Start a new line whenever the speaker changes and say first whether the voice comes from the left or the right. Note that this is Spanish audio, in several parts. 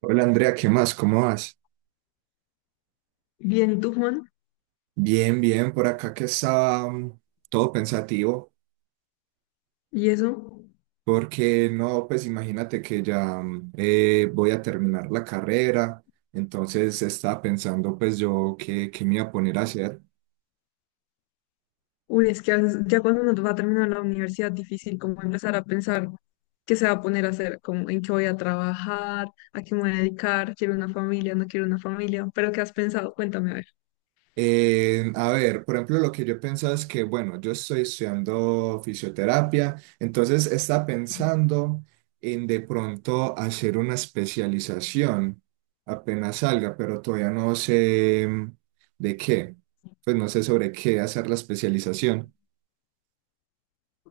right: Hola Andrea, ¿qué más? ¿Cómo vas?
left: Bien, y tú, Juan.
right: Bien, bien, por acá que estaba todo pensativo,
left: Y eso,
right: porque no, pues imagínate que ya voy a terminar la carrera, entonces estaba pensando pues yo qué me iba a poner a hacer.
left: uy, es que ya cuando uno va a terminar la universidad, difícil como empezar a pensar qué se va a poner a hacer, como en qué voy a trabajar, a qué me voy a dedicar, quiero una familia, no quiero una familia, pero ¿qué has pensado? Cuéntame, a ver.
right: A ver, por ejemplo, lo que yo pensaba es que, bueno, yo estoy estudiando fisioterapia, entonces está pensando en de pronto hacer una especialización apenas salga, pero todavía no sé de qué, pues no sé sobre qué hacer la especialización.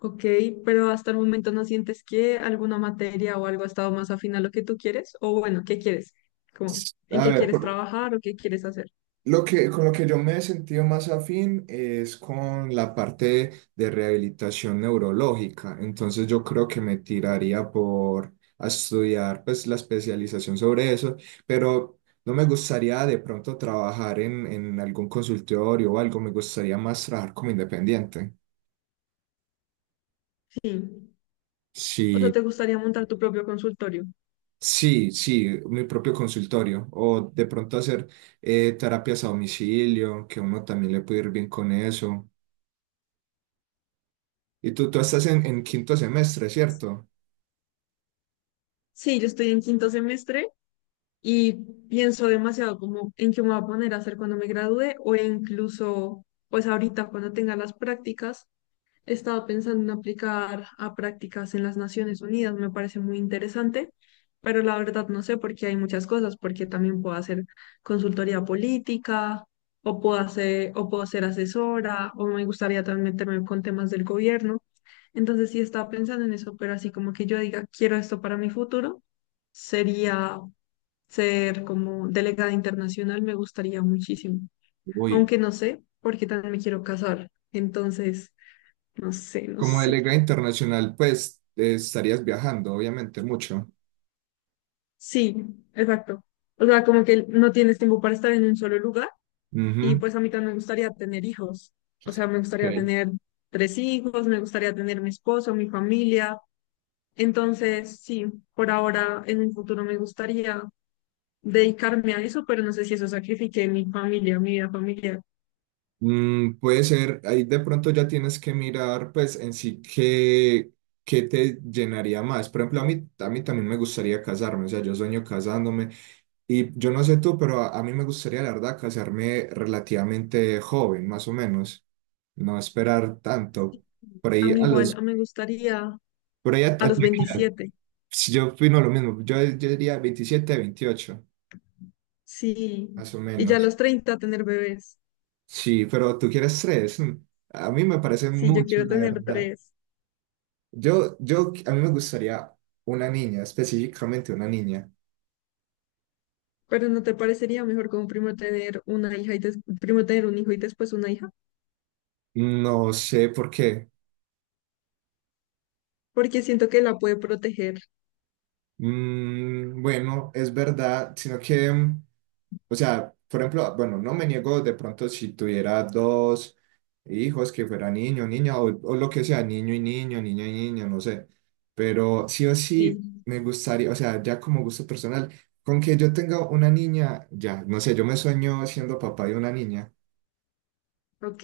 left: Ok, pero hasta el momento ¿no sientes que alguna materia o algo ha estado más afín a lo que tú quieres? O bueno, ¿qué quieres? Como, ¿en
right: A
left: qué
right: ver,
left: quieres trabajar o qué quieres hacer?
right: Con lo que yo me he sentido más afín es con la parte de rehabilitación neurológica. Entonces yo creo que me tiraría por a estudiar pues la especialización sobre eso, pero no me gustaría de pronto trabajar en algún consultorio o algo, me gustaría más trabajar como independiente.
left: Sí. O sea,
right: Sí,
left: ¿te gustaría montar tu propio consultorio?
right: sí, sí, mi propio consultorio o de pronto hacer terapias a domicilio, que uno también le puede ir bien con eso. Y tú estás en quinto semestre, ¿cierto?
left: Sí, yo estoy en quinto semestre y pienso demasiado como en qué me voy a poner a hacer cuando me gradúe, o incluso pues ahorita cuando tenga las prácticas. Estaba pensando en aplicar a prácticas en las Naciones Unidas, me parece muy interesante, pero la verdad no sé porque hay muchas cosas, porque también puedo hacer consultoría política, o puedo hacer, o puedo ser asesora, o me gustaría también meterme con temas del gobierno. Entonces sí estaba pensando en eso, pero así como que yo diga, quiero esto para mi futuro, sería ser como delegada internacional, me gustaría muchísimo,
right: Uy,
left: aunque no sé porque también me quiero casar, entonces, no sé, no
right: como
left: sé.
right: delegado internacional, pues estarías viajando, obviamente, mucho.
left: Sí, exacto. O sea, como que no tienes tiempo para estar en un solo lugar, y
right: Ujú,
left: pues a mí también me gustaría tener hijos, o sea, me gustaría
right: ok.
left: tener tres hijos, me gustaría tener mi esposo, mi familia, entonces, sí, por ahora, en un futuro me gustaría dedicarme a eso, pero no sé si eso sacrifique mi familia, mi vida familiar.
right: Puede ser, ahí de pronto ya tienes que mirar, pues en sí, qué, qué te llenaría más. Por ejemplo, a mí también me gustaría casarme, o sea, yo sueño casándome. Y yo no sé tú, pero a mí me gustaría, la verdad, casarme relativamente joven, más o menos. No esperar tanto.
left: Sí.
right: Por
left: A
right: ahí
left: mí
right: a los,
left: igual, me gustaría.
right: por ahí a
left: A los
right: ti, ¿a qué edad?
left: 27,
right: Sí, yo opino lo mismo, yo diría 27, 28
left: sí.
right: más o
left: Y ya a
right: menos.
left: los 30 tener bebés.
right: Sí, pero tú quieres tres. Mm. A mí me parece
left: Sí, yo
right: mucho,
left: quiero
right: la
left: tener
right: verdad.
left: tres.
right: A mí me gustaría una niña, específicamente una niña.
left: Pero ¿no te parecería mejor como primero tener una hija y primero tener un hijo y después una hija?
right: No sé por qué.
left: Porque siento que la puede proteger.
right: Bueno, es verdad, sino que, o sea, por ejemplo, bueno, no me niego de pronto si tuviera dos hijos que fuera niño, niña, o lo que sea, niño y niño, niña y niño, no sé, pero sí o sí
left: Sí,
right: me gustaría, o sea, ya como gusto personal, con que yo tenga una niña, ya, no sé, yo me sueño siendo papá de una niña.
left: ok.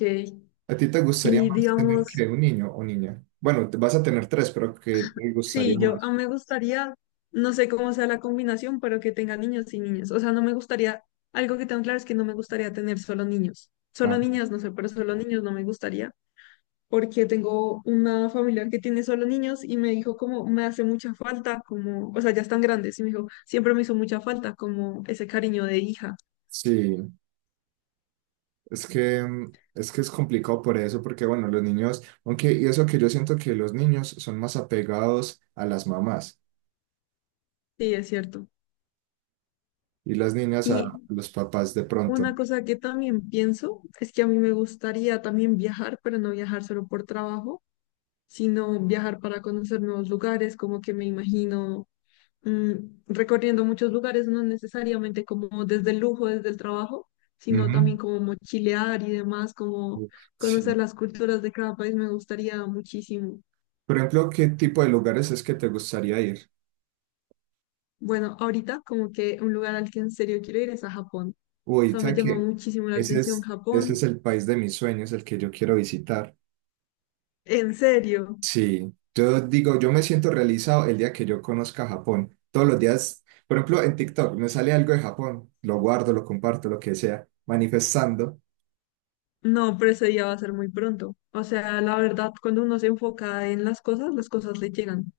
right: ¿A ti te gustaría
left: Y
right: más tener
left: digamos,
right: que un niño o niña? Bueno, vas a tener tres, pero ¿qué te gustaría
left: sí, yo
right: más?
left: a me gustaría, no sé cómo sea la combinación, pero que tenga niños y niñas. O sea, no me gustaría, algo que tengo claro es que no me gustaría tener solo niños. Solo
right: Ah,
left: niñas, no sé, pero solo niños no me gustaría. Porque tengo una familiar que tiene solo niños y me dijo como me hace mucha falta, como, o sea, ya están grandes, y me dijo, siempre me hizo mucha falta como ese cariño de hija.
right: sí. Es que es complicado por eso, porque bueno, los niños, aunque, y eso que yo siento que los niños son más apegados a las mamás
left: Sí, es cierto.
right: y las niñas a
left: Y
right: los papás de pronto.
left: una cosa que también pienso es que a mí me gustaría también viajar, pero no viajar solo por trabajo, sino viajar para conocer nuevos lugares, como que me imagino mm, recorriendo muchos lugares, no necesariamente como desde el lujo, desde el trabajo, sino
right: Ujú.
left: también como mochilear y demás, como
right: Uf,
left: conocer
right: sí.
left: las culturas de cada país, me gustaría muchísimo.
right: Por ejemplo, ¿qué tipo de lugares es que te gustaría ir?
left: Bueno, ahorita como que un lugar al que en serio quiero ir es a Japón. O
right: Uy,
left: sea, me
right: ¿sabes
left: llama
right: qué?
left: muchísimo la
right: Ese
left: atención
right: es, ese
left: Japón.
right: es el país de mis sueños, el que yo quiero visitar.
left: En serio.
right: Sí, yo digo, yo me siento realizado el día que yo conozca Japón. Todos los días, por ejemplo, en TikTok me sale algo de Japón, lo guardo, lo comparto, lo que sea, manifestando.
left: No, pero ese día va a ser muy pronto. O sea, la verdad, cuando uno se enfoca en las cosas le llegan,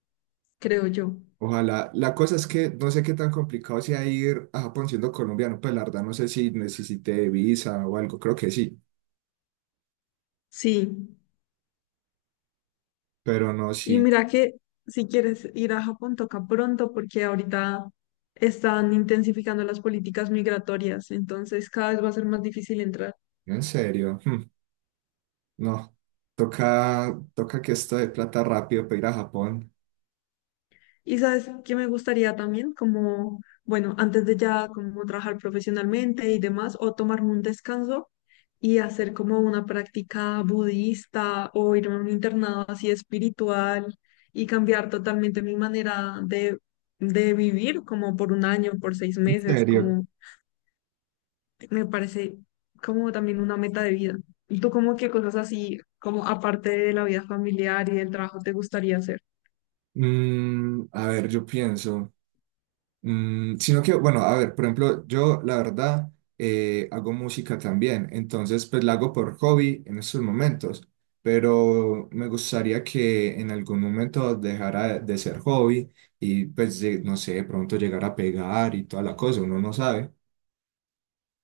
left: creo yo.
right: Ojalá, la cosa es que no sé qué tan complicado sea ir a Japón siendo colombiano, pues la verdad no sé si necesité visa o algo, creo que sí,
left: Sí.
right: pero no,
left: Y
right: sí,
left: mira que si quieres ir a Japón, toca pronto porque ahorita están intensificando las políticas migratorias, entonces cada vez va a ser más difícil entrar.
right: en serio, no, toca que esto de plata rápido para ir a Japón,
left: Y sabes que me gustaría también, como, bueno, antes de ya como trabajar profesionalmente y demás, o tomarme un descanso y hacer como una práctica budista o irme a un internado así espiritual y cambiar totalmente mi manera de vivir, como por un año, por seis
right: en
left: meses,
right: serio.
left: como me parece como también una meta de vida. ¿Y tú como qué cosas así, como aparte de la vida familiar y del trabajo, te gustaría hacer?
right: A ver, yo pienso. Sino que, bueno, a ver, por ejemplo, yo la verdad hago música también, entonces pues la hago por hobby en estos momentos, pero me gustaría que en algún momento dejara de ser hobby y pues no sé, de pronto llegar a pegar y toda la cosa, uno no sabe.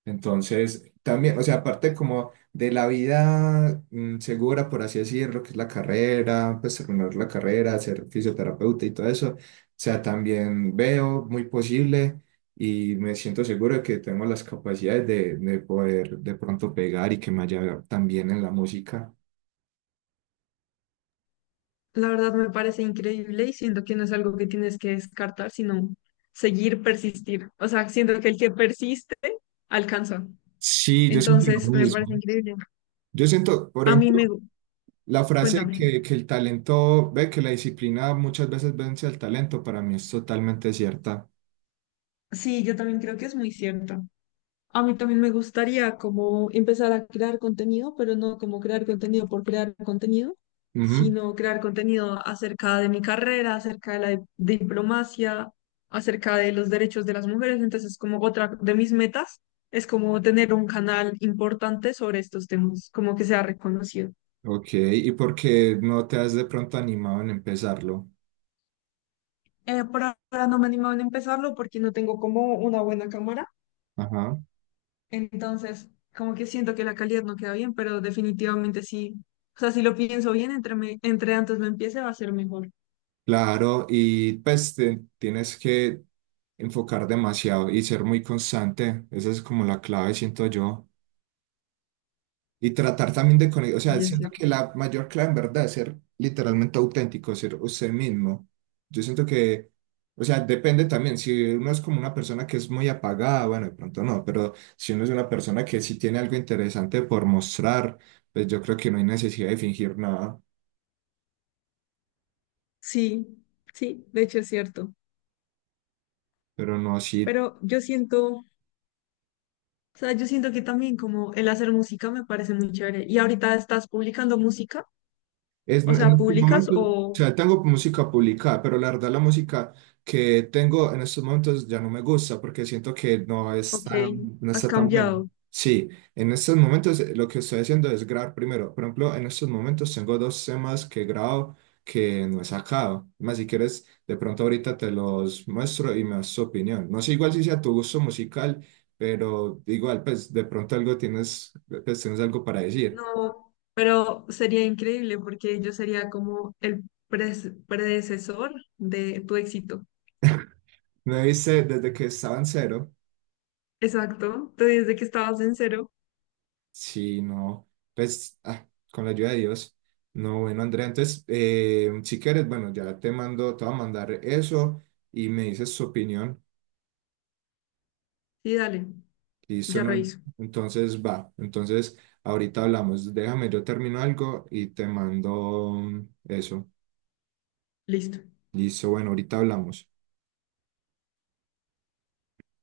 right: Entonces, también, o sea, aparte como de la vida segura, por así decirlo, que es la carrera, pues terminar la carrera, ser fisioterapeuta y todo eso, o sea, también veo muy posible y me siento seguro de que tengo las capacidades de poder de pronto pegar y que me haya también en la música.
left: La verdad me parece increíble y siento que no es algo que tienes que descartar, sino seguir, persistir. O sea, siento que el que persiste alcanza.
right: Sí, yo siento lo
left: Entonces, me parece
right: mismo.
left: increíble.
right: Yo siento, por
left: A mí
right: ejemplo,
left: me... gu-
right: la frase
left: Cuéntame.
right: que el talento ve, que la disciplina muchas veces vence al talento, para mí es totalmente cierta.
left: Sí, yo también creo que es muy cierto. A mí también me gustaría como empezar a crear contenido, pero no como crear contenido por crear contenido,
right: Ujú.
left: sino crear contenido acerca de mi carrera, acerca de la diplomacia, acerca de los derechos de las mujeres. Entonces, como otra de mis metas es como tener un canal importante sobre estos temas, como que sea reconocido.
right: Ok, ¿y por qué no te has de pronto animado en empezarlo?
left: Por ahora no me animo a empezarlo porque no tengo como una buena cámara.
right: Ajá,
left: Entonces, como que siento que la calidad no queda bien, pero definitivamente sí. O sea, si lo pienso bien, entre, entre antes lo empiece va a ser mejor.
right: claro, y pues tienes que enfocar demasiado y ser muy constante, esa es como la clave, siento yo. Y tratar también de conectar, o sea,
left: Y es
right: siento
left: cierto.
right: que la mayor clave en verdad es ser literalmente auténtico, ser usted mismo. Yo siento que, o sea, depende también, si uno es como una persona que es muy apagada, bueno, de pronto no, pero si uno es una persona que sí tiene algo interesante por mostrar, pues yo creo que no hay necesidad de fingir nada,
left: Sí, sí, de hecho es cierto.
right: pero no, sí.
left: Pero yo siento, o sea, yo siento que también como el hacer música me parece muy chévere. ¿Y ahorita estás publicando música?
right: Es, en
left: O sea,
right: estos
left: ¿publicas
right: momentos, o
left: o,
right: sea, tengo música publicada, pero la verdad la música que tengo en estos momentos ya no me gusta porque siento que
left: ok,
right: no
left: has
right: está tan buena.
left: cambiado?
right: Sí, en estos momentos lo que estoy haciendo es grabar primero. Por ejemplo, en estos momentos tengo dos temas que grabo que no he sacado. Más si quieres, de pronto ahorita te los muestro y me das tu opinión. No sé igual si sea tu gusto musical, pero igual, pues de pronto algo tienes, pues, tienes algo para decir.
left: No, pero sería increíble porque yo sería como el predecesor de tu éxito.
right: Me viste desde que estaba en cero.
left: Exacto, te dije de que estabas en cero
right: Sí, no, pues ah, con la ayuda de Dios. No, bueno, Andrea, entonces, si quieres, bueno, ya te mando, te voy a mandar eso y me dices tu opinión.
left: y dale,
right: Listo,
left: ya
right: ¿no?
left: reviso.
right: Entonces, va. Entonces, ahorita hablamos. Déjame, yo termino algo y te mando eso.
left: Listo.
right: Listo, bueno, ahorita hablamos.